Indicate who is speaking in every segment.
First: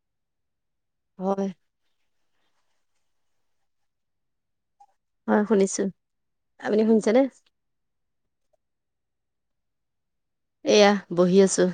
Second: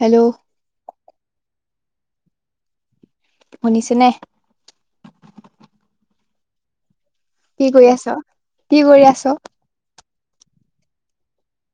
Speaker 1: Hello.
Speaker 2: হয়।
Speaker 1: শুনিছে নে?
Speaker 2: হয় শুনিছোঁ। আপুনি শুনিছে নে?
Speaker 1: কি কৰি আছ? কি কৰি আছ?
Speaker 2: এয়া বহি আছোঁ।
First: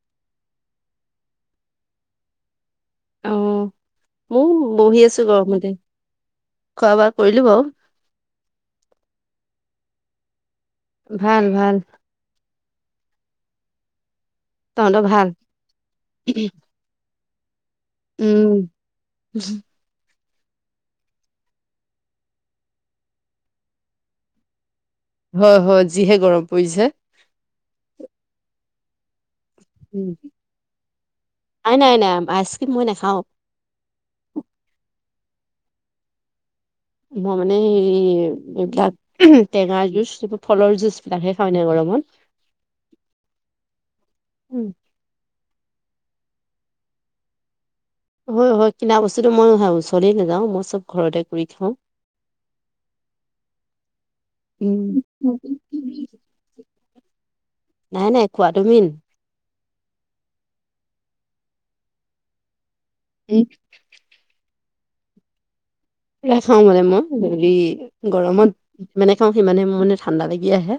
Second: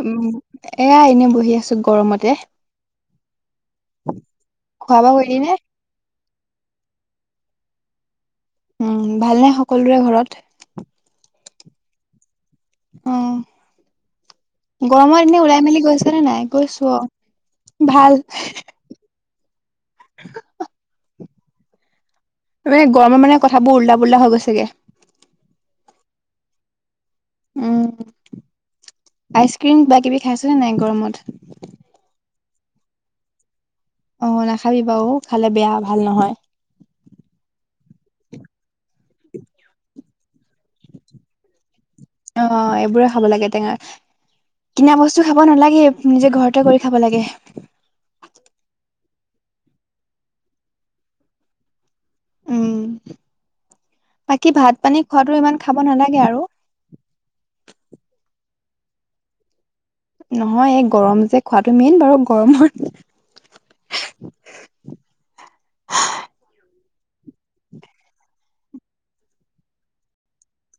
Speaker 1: উম এয়া এনে বহি আছোঁ গৰমতে।
Speaker 2: আহ মইও
Speaker 1: খোৱা
Speaker 2: বহি
Speaker 1: বোৱা
Speaker 2: আছোঁ
Speaker 1: কৰিলি নে?
Speaker 2: গৰমতে। খোৱা বোৱা কৰিলোঁ বাৰু।
Speaker 1: উম, ভালনে সকলোৰে ঘৰত?
Speaker 2: ভাল -ভাল।
Speaker 1: অহ,
Speaker 2: তহঁতৰ ভাল?
Speaker 1: গৰমৰ দিনে ওলাই মেলি গৈছে নে নাই? গৈছো ভাল।
Speaker 2: উম [unintelligible]
Speaker 1: মানে গৰমত মানে কথাবোৰ উল্টা পুল্টা হৈ গৈছেগে।
Speaker 2: হয়- হয় যিহে গৰম পৰিছে।
Speaker 1: উম আইচক্ৰীম বা কিবা
Speaker 2: উম,
Speaker 1: -কিবি খাইছেনে নাই গৰমত?
Speaker 2: নাই নাই নাই আইচক্ৰীম মই নেখাওঁ।
Speaker 1: অ', নাখাবি বাৰু খালে বেয়া, ভাল নহয়।
Speaker 2: মই মানে এই এইবিলাক টেঙা যুজ ফলৰ জুচবিলাকহে খাওঁ হে এনে গৰমত
Speaker 1: অহ, এইবোৰে খাব লাগে টেঙা
Speaker 2: উম
Speaker 1: কিনা বস্তু খাব নালাগে। নিজে ঘৰতে কৰি খাব লাগে।
Speaker 2: হয় -হয় কিনা বস্তুতটো মই ওচৰই নাযাও মই চব ঘৰতে কৰি খাওঁ।
Speaker 1: উম বাকী ভাত
Speaker 2: উম
Speaker 1: পানী খোৱাটো ইমান খাব নালাগে আৰু।
Speaker 2: খোৱা তু মেইন।
Speaker 1: নহয় এই গৰম যে খোৱাটো মেইন বাৰু গৰমত।
Speaker 2: এই এইয়া খাও মানে মই হৰি গৰমত। যিমানে খাওঁ সিমানে মোৰ মানে ঠাণ্ডা লাগি আহে।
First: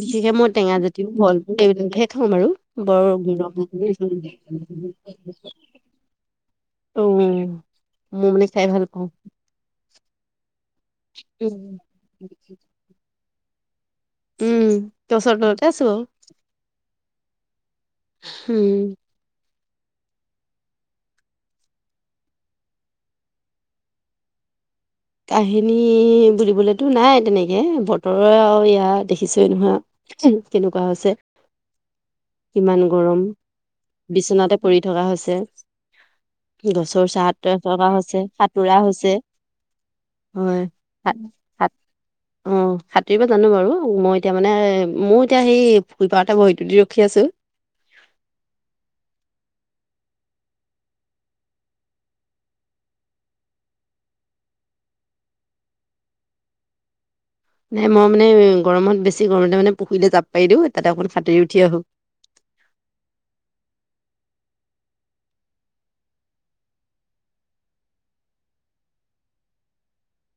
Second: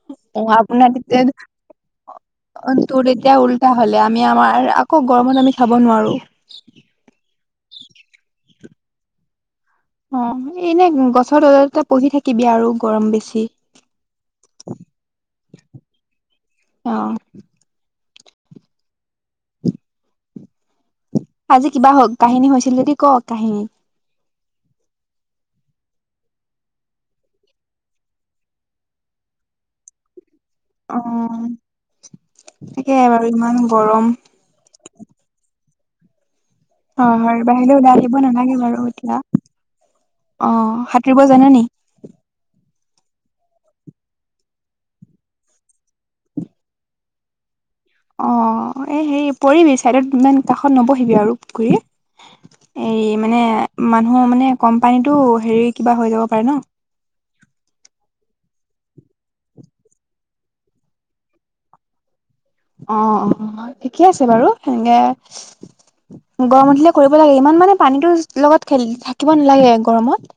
Speaker 2: বিশেষকে
Speaker 1: অ
Speaker 2: মই টেঙা
Speaker 1: আপোনাৰ
Speaker 2: জাতীয়
Speaker 1: তেতিয়া
Speaker 2: ফল [unintelligible] এইবিলাকহে খাওঁ আৰু
Speaker 1: তোৰ
Speaker 2: বৰ
Speaker 1: তেতিয়া উল্টা হলে আমি আমাৰ
Speaker 2: [unintelligible]
Speaker 1: আকৌ গৰমত আমি খাব নোৱাৰো।
Speaker 2: উম, মই মানে খাই ভাল পাওঁ।
Speaker 1: অহ, এনে গছৰ
Speaker 2: উম
Speaker 1: তলত বহি থাকিবি আৰু গৰম বেছি
Speaker 2: উম, গছৰ তলতে আছো।
Speaker 1: অ
Speaker 2: হম।
Speaker 1: আজি কিবা হওক কাহিনী হৈছিল যদি ক ' কাহিনী।
Speaker 2: কাহিনী বুলিবলেতো নাই তেনেকে বতৰৰে আৰু ইয়া দেখিছোৱে নহয় উম
Speaker 1: অহ
Speaker 2: কিমান গৰম
Speaker 1: গৰম
Speaker 2: বিচনাতে পৰি থকা হৈছে। গছৰ
Speaker 1: অহ,
Speaker 2: ছাঁত
Speaker 1: হয় বাহিৰলৈ
Speaker 2: থকা
Speaker 1: ওলাই আহিব
Speaker 2: হৈছে
Speaker 1: নালাগে
Speaker 2: সাঁতোৰা
Speaker 1: বাৰু
Speaker 2: হৈছে
Speaker 1: এতিয়া। অহ, সাঁতৰিব জানে নি?
Speaker 2: অহ, সাঁতুৰিব পৰা জানো বাৰু মই এতিয়া মানে মোৰ এতিয়া সেই ফুলপাৰতে বহি তু দি ৰখি আছো।
Speaker 1: অহ, এই হেৰি পৰিবি ছাইডত ইমান কাষত নবহিবি আৰু পুখুৰী এৰি মানে মানুহ মানে কোম্পানীতো হেৰি কিবা হৈ যাব পাৰে ন'
Speaker 2: নাই মই মানে গৰমত বেছি গৰমতে মানে পুখুৰীতে জাপ পাৰি দিওঁ তাতে অকণ সাতুৰী উঠি আহো।
Speaker 1: অহ - অহ ঠিকে আছে বাৰু সেনকে গৰম উঠিলে কৰিব লাগে ইমান মানে পানীতো লগত খেলি থাকিব নালাগে গৰমত।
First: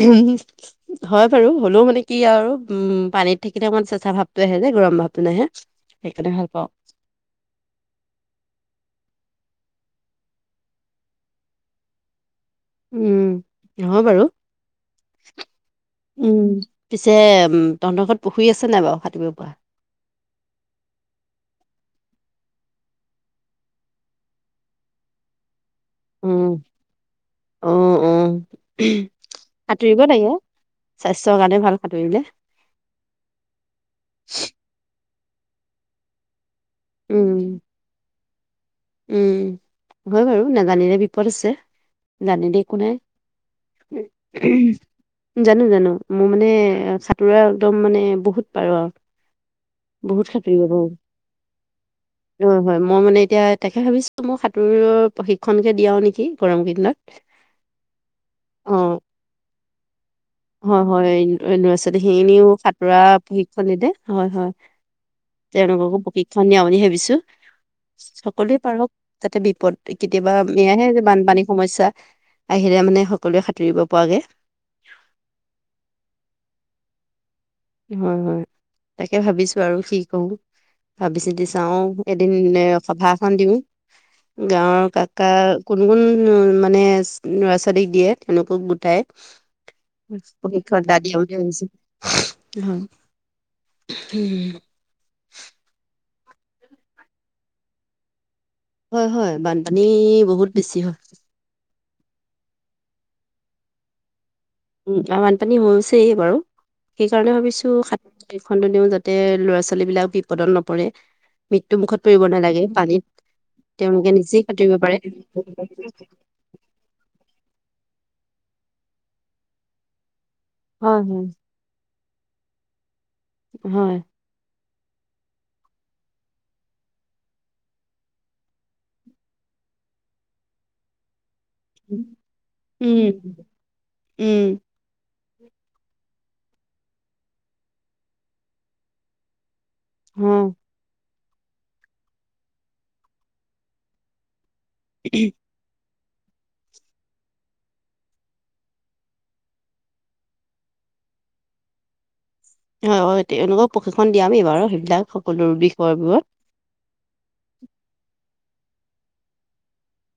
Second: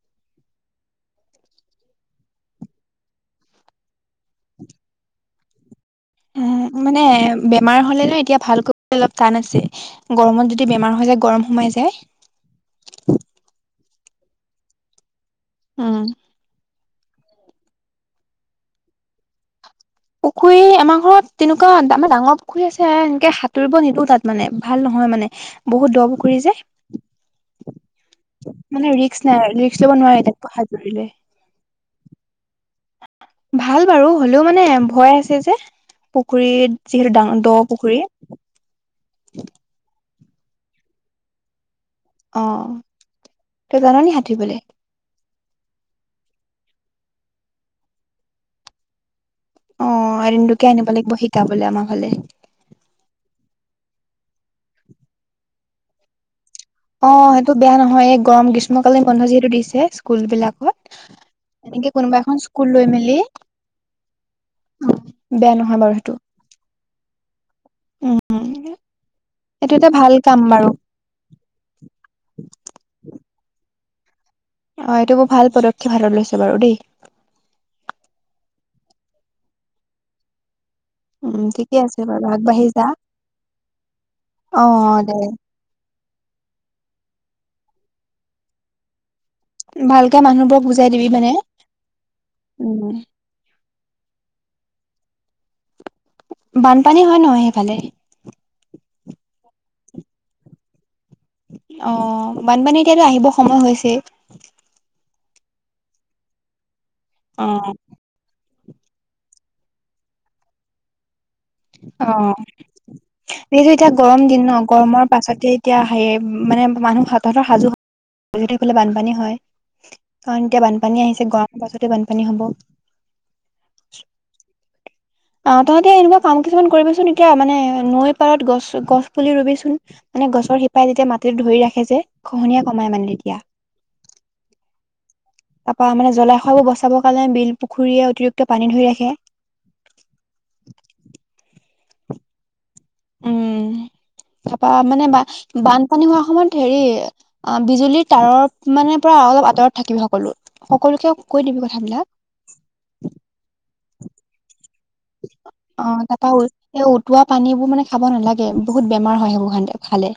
Speaker 2: হম, হয় বাৰু হ'লেও মানে কি আৰু আৰু উম পানীত থাকিলে অকণমান চেঁচা ভাৱটো আহে যে গৰম ভাৱটো নাহে। সেইকাৰণে ভাল পাওঁ
Speaker 1: হে মানে বেমাৰ হলে নে এতিয়া ভাল কৰিবলৈ অলপ টান আছে। গৰমত যদি বেমাৰ হৈ যায় গৰম সোমাই যায়
Speaker 2: উম, নহয় বাৰু [inaudible] উম। পিছে উম তহঁতৰ ঘৰত পুখুৰী আছে নাই বাৰু সাঁতুৰিব পৰা?
Speaker 1: পুখুৰী আমাৰ ঘৰত তেনেকুৱা আমাৰ ডাঙৰ পুখুৰী আছে এনেকে সাঁতুৰিব নিদো তাত মানে ভাল নহয়। হয় মানে বহুত দ পুখুৰী
Speaker 2: উম
Speaker 1: যে
Speaker 2: অ অ
Speaker 1: মানে ৰিক্স নাই ৰিক্স লব
Speaker 2: সাঁতুৰিব
Speaker 1: নোৱাৰে
Speaker 2: লাগে
Speaker 1: তাত সাঁতুৰিলে
Speaker 2: স্বাস্থ্যৰ কাৰণে ভাল সাঁতুৰিলে
Speaker 1: ভাল বাৰু হলেও মানে ভয় আছে যে পুখুৰীত যিহেতু ডাঙৰ দ
Speaker 2: উম
Speaker 1: পুখুৰী।
Speaker 2: উম উ উ হুম উ উ নেজানিলে বিপদ আছে।
Speaker 1: অ
Speaker 2: জানি দেই একো নাই
Speaker 1: তই জান
Speaker 2: উম উমহু
Speaker 1: নি
Speaker 2: হু
Speaker 1: সাঁতুৰিবলে
Speaker 2: হু জানো জানো মোৰ মানে সাঁতোৰা একদম মানে বহুত পাৰো আৰু
Speaker 1: অ
Speaker 2: বহুত
Speaker 1: এদিন
Speaker 2: সাঁতুৰিব
Speaker 1: তোকে
Speaker 2: পাৰো।
Speaker 1: আনিব লাগিব শিকাবলে আমাৰ ফালে
Speaker 2: অ হয় মই মানে এতিয়া তেখেত ভাবিছোঁ মোক সাঁতোৰৰ প্ৰশিক্ষণকে দিয়াও নেকি গৰম কেইদিনত।
Speaker 1: অ, সেইটো বেয়া নহয় এই গৰম
Speaker 2: অ
Speaker 1: গ্ৰীষ্মকালীন বন্ধ যিহেতু দিছে স্কুল বিলাকত
Speaker 2: হয় হয়, এ ইন
Speaker 1: এনেকে
Speaker 2: ইউনিভাৰ্চিটি সি
Speaker 1: কোনোবা এখন
Speaker 2: এনেও
Speaker 1: স্কুল লৈ
Speaker 2: সাঁতোৰা
Speaker 1: মেলি
Speaker 2: প্ৰশিক্ষণ নিদে হয় হয়।
Speaker 1: বেয়া নহয় বাৰু
Speaker 2: তেওঁলোককো
Speaker 1: সেইটো
Speaker 2: প্ৰশিক্ষণ নিয়া বুলি ভাবিছো।
Speaker 1: উম
Speaker 2: সকলোৱে পাৰক যাতে
Speaker 1: এইটো
Speaker 2: বিপদ
Speaker 1: এটা
Speaker 2: এ
Speaker 1: ভাল
Speaker 2: কেতিয়াবা
Speaker 1: কাম বাৰু
Speaker 2: এয়াহে যে বানপানীৰ সমস্যা আহিলে মানে সকলোৱে সাঁতুৰিব পৰাগে
Speaker 1: অহ, এইটো বৰ ভাল পদক্ষেপ হাতত লৈছে বাৰু দেই
Speaker 2: হুম হুম, তাকে ভাবিছো আৰু কি কৰো
Speaker 1: উম
Speaker 2: ভাবি-চিতি
Speaker 1: ঠিকে
Speaker 2: চাওঁ
Speaker 1: আছে বাৰু
Speaker 2: এদিন
Speaker 1: আগবাঢ়ি
Speaker 2: এ
Speaker 1: যা
Speaker 2: সভা এখন দিও।
Speaker 1: অ
Speaker 2: গাঁৱৰ
Speaker 1: দে
Speaker 2: কাকা কোন কোন মোৰ মানে ল'ৰা-ছোৱালীক দিয়ে তেওঁলোকক গোটাই।
Speaker 1: ভালকে মানুহবোৰক
Speaker 2: প্ৰশিক্ষণ
Speaker 1: বুজাই
Speaker 2: এটা
Speaker 1: দিবি
Speaker 2: দিও
Speaker 1: মানে
Speaker 2: বুলি ভাবিছো
Speaker 1: উম উ উহ
Speaker 2: ঠিস উম হু হু উস্
Speaker 1: বানপানী হয় নহয় সেইফালে
Speaker 2: হয় হয়, বানপানী বহুত বেছি হয়।
Speaker 1: অ অ অ, বানপানী এতিয়াতো আহিব সময় হৈছেই
Speaker 2: উম, এয়া বানপানী হৈছেই বাৰু সেইকাৰণে
Speaker 1: অ
Speaker 2: ভাবিছো সাত ফোনটো দিও যাতে ল'ৰা-ছোৱালী বিলাক বিপদত নপৰে। মৃত্যু
Speaker 1: অ
Speaker 2: মুুখত পৰিব নেলাগে পানীত
Speaker 1: যিহেতু এতিয়া
Speaker 2: তেওঁলোকে
Speaker 1: গৰম
Speaker 2: নিজেই
Speaker 1: দিন ন
Speaker 2: সাঁতুৰিব পাৰে
Speaker 1: গৰমৰ পাছতে এতিয়া হে মানে মানুহ হাত-হতৰ সাজু হ সিহঁতৰ ফালে বানপানী হয় কাৰণ এতিয়া
Speaker 2: হয়
Speaker 1: বানপানী
Speaker 2: হয়
Speaker 1: আহিছে গৰমৰ পাছতে বানপান পানী হ'ব।
Speaker 2: হয়।
Speaker 1: অহ, তহঁতি এনেকুৱা কাম কিছুমান কৰিবিচোন এতিয়া মানে নৈৰ পাৰত গছ গছ পুলি ৰুবিচোন মানে গছৰ শিপাই যেতিয়া মাট তেওঁ ধৰি ৰাখে যে খহনীয়া কমাই মানে এতিয়া
Speaker 2: উম উম
Speaker 1: তাৰপৰা মানে জলাশয়বোৰ বচাবৰ কাৰণে বিল পুখুৰীয়ে অতিৰিক্ত পানী ধৰি ৰাখে।
Speaker 2: হুম।
Speaker 1: উমহ হু তাৰপৰা মানে বা বান পানী হোৱাৰ সময়ত হেৰি অ বিজুলীৰ তাৰত মানে পৰা অলপ আঁতৰত থাকিবি সকলো সকলো সকলোকে কৈ দিবি কথাবিলাক।
Speaker 2: হয় তেওঁলোকক প্ৰশিক্ষণ দিয়ামেই বাৰু সেইবিলাক সকলো
Speaker 1: অ,
Speaker 2: বিষয়বোৰত
Speaker 1: তাৰপৰা উটোৱা পানী বোৰ মানে খাব নেলাগে। বহুত বেমাৰ হয় সেইবোৰ সন্দেহত খালে।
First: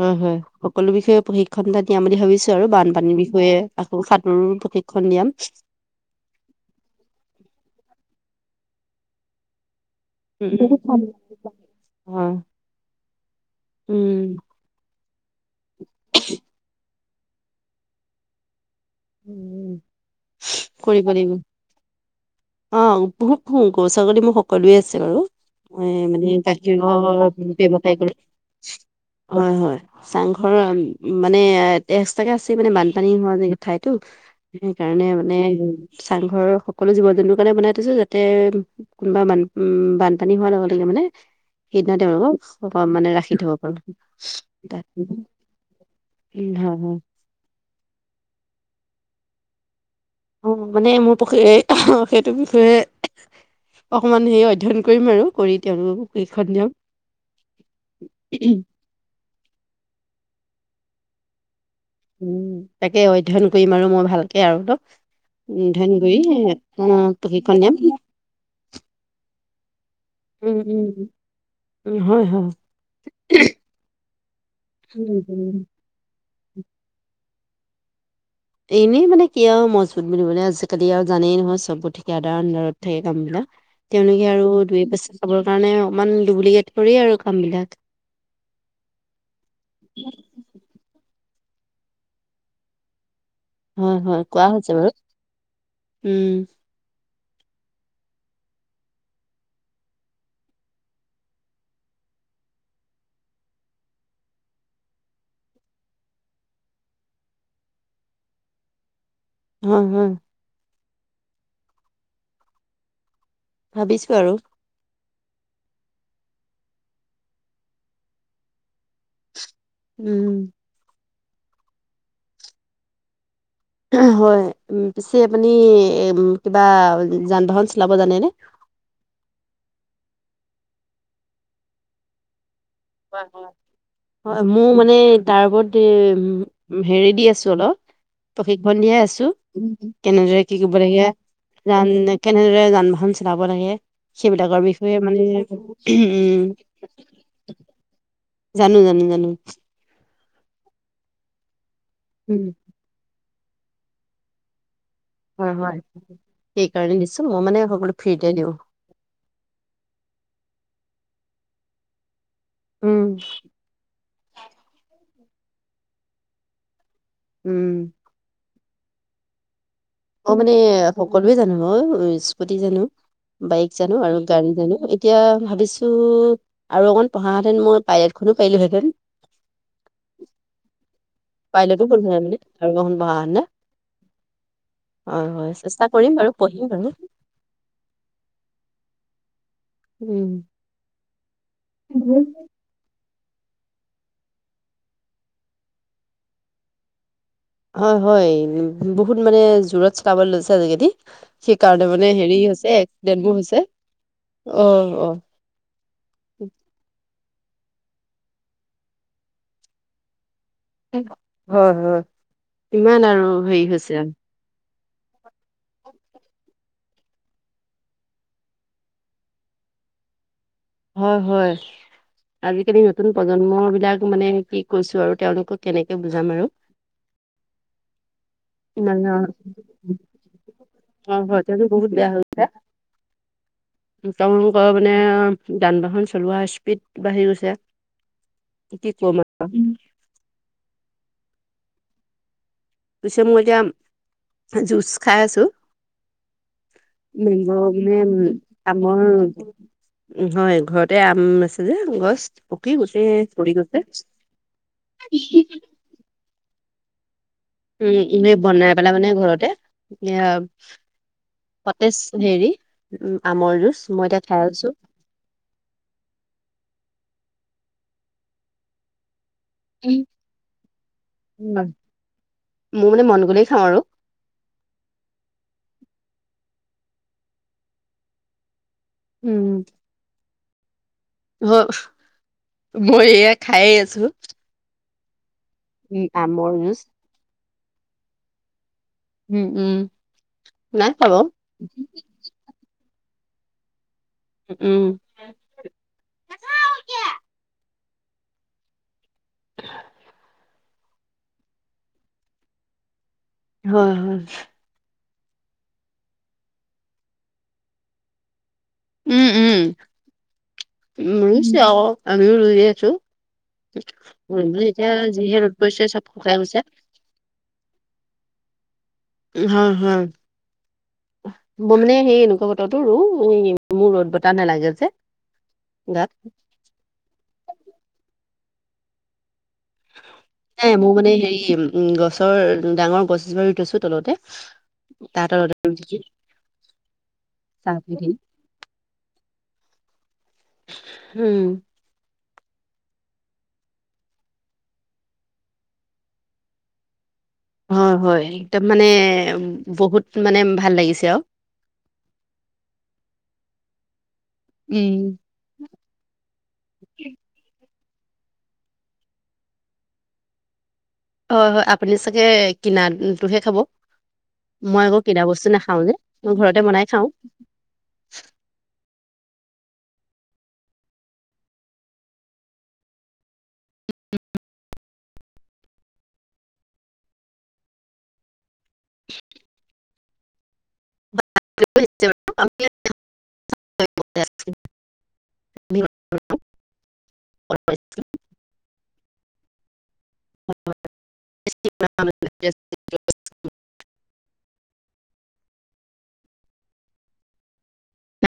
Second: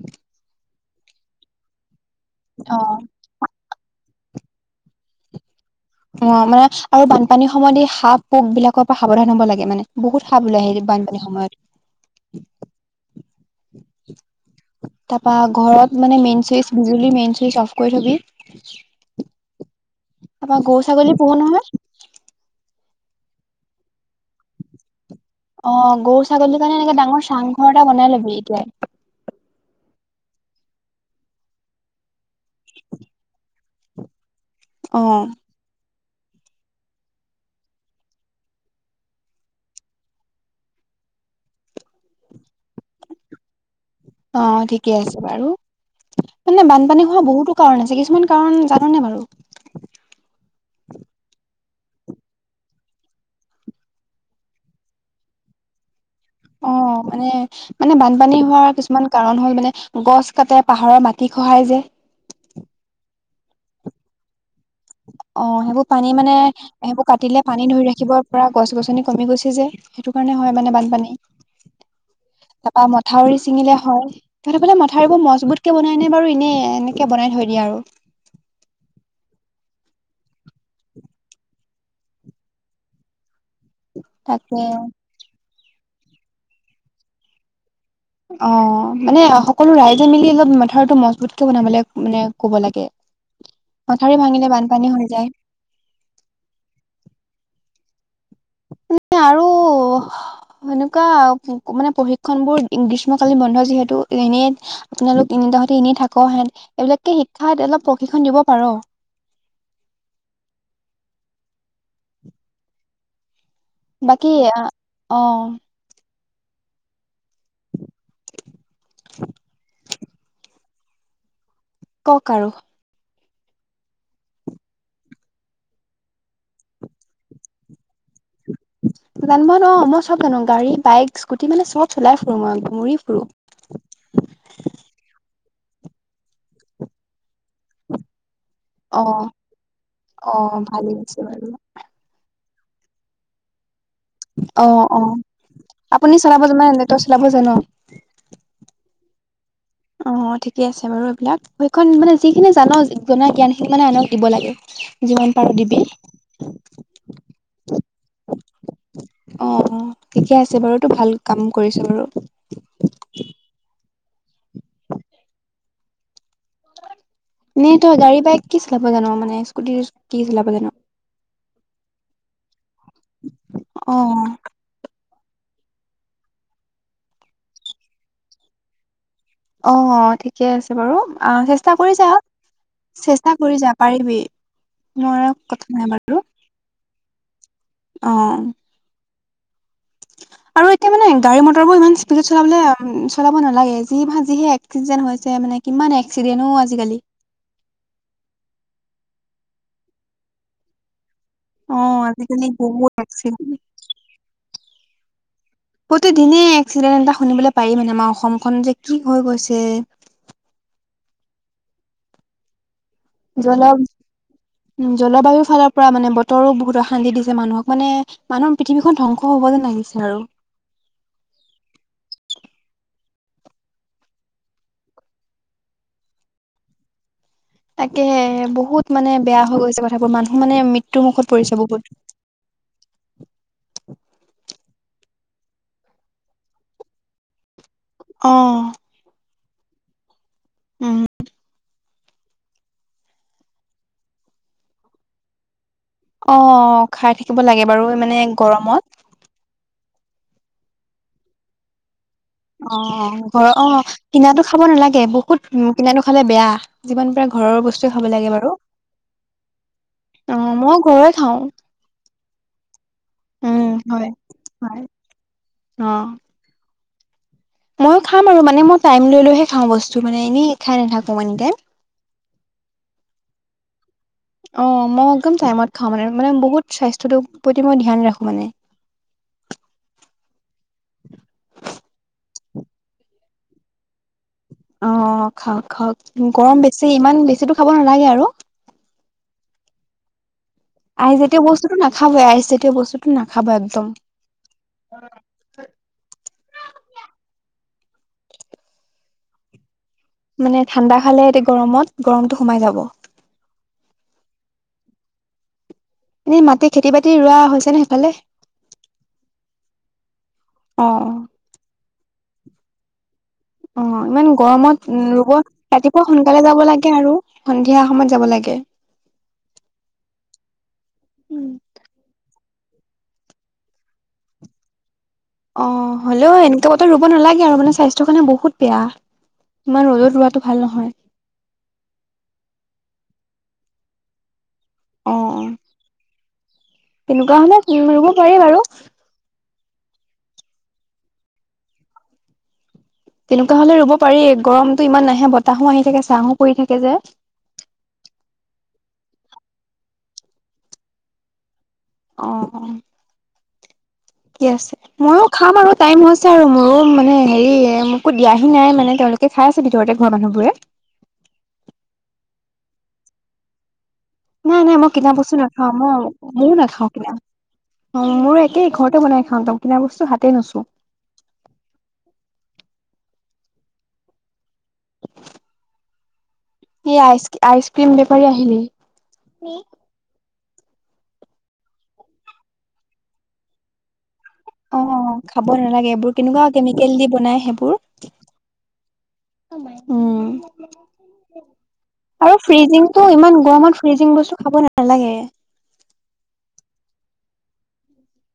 Speaker 2: হয় হয়, সকলো বিষয়ে প্ৰশিক্ষন এটা দিয়াম বুলি ভাবিছো আৰু
Speaker 1: অ
Speaker 2: বানপানীৰ বিষয়ে আ সাঁতোৰৰ প্ৰশিক্ষণ দিয়াম ছি ছিই
Speaker 1: অ, মানে আৰু বানপানীৰ সময়ত এই সাঁপ, পোক বিলাকৰ পৰা সাৱধান হ'ব লাগে মানে বহুত সাঁপ ওলাই হেৰি বানপানীৰ
Speaker 2: হয়
Speaker 1: সময়ত
Speaker 2: উম
Speaker 1: তাৰপৰা ঘৰত মানে মেইন চুইচ বো বিয়লি মেইন চুইচ অফ কৰি থবি চিচি চিয়া
Speaker 2: উম উ উস্ কৰিব
Speaker 1: ছাগলী
Speaker 2: লাগিব
Speaker 1: পোহো নহয়
Speaker 2: অ উহ উহ গৰু-ছাগলী মোৰ সকলোৱে আছে বাৰু
Speaker 1: অ
Speaker 2: অই এই
Speaker 1: গৰু
Speaker 2: মানে
Speaker 1: ছাগলীৰ কাৰণে
Speaker 2: গাখীৰৰ
Speaker 1: এনেকে ডাঙৰ
Speaker 2: ব্যৱসায়
Speaker 1: চাংঘৰ এটা
Speaker 2: হোটেলতে
Speaker 1: বনাই
Speaker 2: এইখিনি
Speaker 1: লবি এতিয়াই
Speaker 2: সিস্ কৰা হয়। চাংঘৰ আম মানে ইয়াত এক্সট্ৰাকে আছে মানে বানপানী হোৱা ঠাইতো।
Speaker 1: অ
Speaker 2: সেইকাৰণে মানে এ এই হুম। চাংঘৰৰ সকলো জীৱ-জন্তুৰ কাৰণে বনাই থৈছো যাতে উমহ্ কোনোবা বান উম উ উ বানপানী হোৱাৰ লগতে কিবা। মানে সেইদিনা তেওঁলোকক অ মানে ৰাখি থব পাৰো।
Speaker 1: অ ঠিকে
Speaker 2: তাত
Speaker 1: আছে বাৰু,
Speaker 2: উম,
Speaker 1: মানে
Speaker 2: হয়, হয়।
Speaker 1: বানপানী হোৱা বহুতো কাৰণ আছে কিছুমান। কাৰণ জানোনে বাৰু?
Speaker 2: অ মানে মোৰ পখী সেইটো বিষয়ে। অকমান হেৰি অধ্যয়ন কৰিম আৰু কৰি তেওঁলোকক।
Speaker 1: অ মানে মানে বানপানী হোৱাৰ কিছুমান কাৰণ হ'ল মানে গছ কাটে পাহ। ঘৰৰ মাটি খহাই যে।
Speaker 2: উম তাকে অধ্যয়ন কৰিম আৰু মই ভালকে আৰু ন।
Speaker 1: অ সেইবোৰ পানী মানে সেইবোৰ কাটিলে
Speaker 2: প্ৰশিক্ষণ
Speaker 1: পানী
Speaker 2: দিয়াম।
Speaker 1: ধৰি ৰাখিব পৰা গছ গছনি কমি গৈছে। যে সেইটো কাৰণে হয়
Speaker 2: উম,
Speaker 1: মানে
Speaker 2: উম,
Speaker 1: বানপানী।
Speaker 2: উম, হয় হয়
Speaker 1: তাৰাপা মথাউৰি ছিঙিলে হয় তহঁতৰ ফালে
Speaker 2: উম,
Speaker 1: মথাউৰিবোৰ মজবুত
Speaker 2: উম।
Speaker 1: কে বনাই নে বাৰু এনে এনেকে বনাই থই। ইয়াৰো।
Speaker 2: এনেই মানে কি আৰু মজবুত বুলিবলে আজিকালি আৰু জানেই নহয় চবত ঠিকাদাৰ আন্দাৰত থাকে কাম বিলাক। তেওঁলোকে আৰু
Speaker 1: তাকে
Speaker 2: দুই এ পিচ খাবলে কাৰণে অকমান দুব্লিকেত কৰি আৰু কাম বিলাক।
Speaker 1: অ মানে সকলো ৰাইজে মিলি অলপ মথউতটো মজবুত। বনাবলে মানে ক'ব লাগে।
Speaker 2: হয়,
Speaker 1: পঠাৰ
Speaker 2: হয়, কোৱা
Speaker 1: ভাঙিলে
Speaker 2: হৈছে বাৰু।
Speaker 1: বানপানী হৈ যায়।
Speaker 2: উম,
Speaker 1: মানে আৰু। সনেকুৱা আৰু মানে প্ৰশিক্ষন বোৰ গ্ৰীষ্ম কালীন বন্ধ যিহেতু এনে আপোনালোক। দাহেটি এনে থাক হেন এইবিলাককে শিক্ষাত অলপ প্ৰশিক্ষণ দিব পাৰ।
Speaker 2: হুম হুম। ভাবিছোঁ আৰু
Speaker 1: বাকী অ।
Speaker 2: উম।
Speaker 1: কওক আৰু?
Speaker 2: হয় উ পিছে আপুনি কিবা যান বাহন। চলাব জানেনে?
Speaker 1: জান বাহন অ মই চব জানো গাড়ী বাইক স্কুটি মানে চব চলাই ফুৰো মই। ঘূৰি ফুৰো
Speaker 2: হয় মোৰ মানে তাৰ ওপৰত। ক্ৰিম হেৰি দি আছো অলপ। প্ৰশিক্ষণ দিয়ে
Speaker 1: অ
Speaker 2: আছো
Speaker 1: অ
Speaker 2: কেনেদৰে কি কৰিব
Speaker 1: ভালেই
Speaker 2: লাগে
Speaker 1: হৈছে বাৰু
Speaker 2: ৰান নেকে। এনেদৰে যান বাহন চলাব লাগে।
Speaker 1: অ
Speaker 2: সেইবিলাকৰ বিষয়ে
Speaker 1: অ
Speaker 2: মানে উম।
Speaker 1: অ।
Speaker 2: জানো জানো জানো।
Speaker 1: অ ঠিকে আছে বাৰু এইবিলাক সেইখন মানে
Speaker 2: উম,
Speaker 1: যিখিনি জান জনাই। গীয়ান খিনি মানে আনক দিব লাগে। যিমান পাৰো
Speaker 2: হয় হয়
Speaker 1: দিবি
Speaker 2: সেইকাৰণে দিছো মই মানে সকলো ফ্ৰীতে দিওঁ।
Speaker 1: অ ঠিকে আছে বাৰু তো ভাল কাম কৰিছ বাৰু।
Speaker 2: উম। উম,
Speaker 1: এনে তই গাড়ী বাইক কি চলাব জান মানে স্কুটি। কি
Speaker 2: অ
Speaker 1: চলাব
Speaker 2: মানে
Speaker 1: জান
Speaker 2: সকলোৱে জানো অ স্কুটি জানো। বাইক
Speaker 1: অ
Speaker 2: জানো আৰু গাড়ী জানো। এতিয়া ভাবিছো আৰু অকন পঢ়াহেতেন মই পাইলেটখনো পাৰিলোহেতেন।
Speaker 1: অ ঠিকে আছে বাৰু। অ চেষ্টা
Speaker 2: পাইলতো
Speaker 1: কৰি যা
Speaker 2: হ'লোহেঁতেন মানে আৰু অকণ
Speaker 1: চেষ্টা
Speaker 2: পঢ়াহেঁতেন
Speaker 1: কৰি যা পাৰিবি। নোৱাৰা
Speaker 2: হয় হয় চেষ্টা কৰিম বাৰু পঢ়িম বাৰু।
Speaker 1: অহ
Speaker 2: উম
Speaker 1: আৰু এতিয়া মানে গাড়ী মটৰ বোৰ ইমান স্পীডত চলাবলে চলাব নালাগে যি ভা যিহে এক্সিডেণ্ট হৈছে মানে কিমান এক্সিডেণ্ট ঔ আজিকালি।
Speaker 2: হয় হয় বহুত মানে জোৰত চলাব লৈছে আজিকালি।
Speaker 1: অ
Speaker 2: সেইকাৰণে মানে হেৰি
Speaker 1: আজিকালি
Speaker 2: হৈছে
Speaker 1: বহুত
Speaker 2: এক্সিডেন্ট বোৰ হৈছে।
Speaker 1: এক্সিডেণ্ট
Speaker 2: অহ
Speaker 1: প্ৰতিদিনে
Speaker 2: অহ
Speaker 1: এক্সিডেণ্ট এটা শুনিবলৈ পাৰিম মানে আমাৰ অসমখন যে কি হৈ গৈছে
Speaker 2: হয় হয়। ইমান আৰু
Speaker 1: জল
Speaker 2: হেৰি হৈছে
Speaker 1: জলবায়ুৰ ফালৰ পৰা মানে তৰো বহুত অশান্তি দিছে মানুহক মানে মানুহৰ পৃথিৱীখন ধ্বংস হ'ব যেন লাগিছে আৰু
Speaker 2: হয় হয়। আজিকালি নতুন প্ৰজন্ম বিলাক মানে কি কৈছোঁ আৰু তেওঁলোকক কেনেকে বুজাম আৰু
Speaker 1: [unintelligible] তাকে বহুত
Speaker 2: ইমান
Speaker 1: মানে বেয়া হৈ গৈছে কথাবোৰ মানুহ মানে মৃত্যুৰ মুখত পৰিছে বহুত।
Speaker 2: হ [unintelligible]
Speaker 1: [unintelligible]
Speaker 2: ক মানে যান বাহন চলোৱা স্পীড বাঢ়ি গৈছে।
Speaker 1: অহ।
Speaker 2: উম।
Speaker 1: উম
Speaker 2: পিছে মই এতিয়া জুচ খাই আছোঁ।
Speaker 1: অ খাই থাকিব
Speaker 2: মেংগ
Speaker 1: লাগে বাৰু
Speaker 2: মানে
Speaker 1: গৰমত
Speaker 2: আমৰ হয় ঘৰতে আম আছে যে গছ পকি
Speaker 1: অ
Speaker 2: গোটেই
Speaker 1: ঘৰ
Speaker 2: পৰি
Speaker 1: অ
Speaker 2: গৈছে
Speaker 1: কিনাটো খাব নালাগে বহুত উ কিনাটো খালে বেয়া যিমান পাৰা
Speaker 2: উম এনেই বনাই পেলাই মানে ঘৰতে এ
Speaker 1: অ মই ঘৰৰে খাওঁ
Speaker 2: সতেজ হেৰি উ আমৰ
Speaker 1: উম
Speaker 2: জুচ মই
Speaker 1: হয়
Speaker 2: এতিয়া খাই আছোঁ।
Speaker 1: হয় মইও খাম আৰু মানে মই টাইম লৈ লৈহে খাওঁ বস্তু মানে এনেই খাই নাথাকোঁ এনি টাইম
Speaker 2: মোৰ মানে মন গ'লেই খাওঁ আৰু
Speaker 1: ‍ বহুত টাইমত খাওঁ মানে মানে বহুত কা প্ৰতি মই ধ্যান ৰাখো মানে
Speaker 2: উম- অ মই এয়া খায়ে আছো-
Speaker 1: অ খাওক খাওক গৰম
Speaker 2: জুচ
Speaker 1: বেছি ইমান বেছি টো খাব নালাগে আৰু
Speaker 2: উম উম নাই খোৱা বাৰু
Speaker 1: আইজাতীয় বস্তুতটো নাখাব আইজাতীয় বস্তুটো নাখাব একদম
Speaker 2: উম [unintelligible]
Speaker 1: মানে ঠাণ্ডা খালে এতিয়া গৰমত গৰমটো সোমাই যাব
Speaker 2: হয় হয়
Speaker 1: এনে মাটি খেতি বাতি ৰোৱা হৈছে নে সেইফালে?
Speaker 2: উম
Speaker 1: অ
Speaker 2: উম ৰুইছে আৰু আমি ও ৰুইয়ে আছো
Speaker 1: অ ইমান
Speaker 2: ৰুবলৈ এতিয়া
Speaker 1: গৰমত ৰুব
Speaker 2: যিহে ৰ'দ পৰিছে চব
Speaker 1: ৰাতিপুৱা
Speaker 2: শুকাই
Speaker 1: সোনকালে
Speaker 2: গৈছে।
Speaker 1: যাব লাগে আৰু সন্ধিয়া সময়ত যাব লাগে
Speaker 2: হয় হয় ব মানে সেই এনেকুৱা বতৰ ৰতো ৰো উ মোৰ ৰ'দ বতাহ নালাগে যে
Speaker 1: অ
Speaker 2: গাত।
Speaker 1: হ'লেও এনেকে বতৰত ৰুব নালাগে আৰু মানে স্বাস্থ্য কাৰণে বহুত বেয়া ইমান ৰ'দত ৰোৱাটো ভাল
Speaker 2: নাই
Speaker 1: নহয়
Speaker 2: মোৰ মানে হেৰি উ গছৰ ডাঙৰ গছ ৰুই থৈছো তলতে
Speaker 1: অ
Speaker 2: তাৰ
Speaker 1: অ
Speaker 2: তলতে ৰুই থৈছো।
Speaker 1: তেনেকুৱা
Speaker 2: চাহ
Speaker 1: হলে
Speaker 2: দি দিম।
Speaker 1: ৰুব পাৰি বাৰু
Speaker 2: উম
Speaker 1: তেনেকুৱা হলে ৰুব পাৰি গৰমটো ইমান নাহে বতাহো আহি থাকে ছাঁহো পৰি থাকে যে
Speaker 2: হয় হয় একদম মানে বহুত মানে ভাল লাগিছে আৰু
Speaker 1: অ- কি আছে
Speaker 2: উম।
Speaker 1: ময়ো খাম আৰু টাইম হৈছে আৰু মোৰো মানে হেৰি একো দিয়াহি নাই মানে তেওঁলোকে খাই আছে ভিতৰতে ঘৰৰ মানুহবোৰে
Speaker 2: হয় হয় আপুনি চাগে কিনাটোহে খাব?
Speaker 1: নাই নাই মই কিনা বস্তু নাখাও মই ময়ো নাখাওঁ কিনা। অ মোৰো একেই ঘৰতে বনাই। একদম কিনা বস্তু হাতেই নুচো। এই আইচক্ৰীম বেপাৰী আহিলে।
Speaker 2: [unintelligible]
Speaker 1: অঁ খাব নালাগে এইবোৰ কেনেকুৱা কেমিকেল দি বনাই সেইবোৰ। উম। আৰু ফ্ৰিজিংটো ইমান গৰমত ফ্ৰিজিং বস্তু খাব নালাগে।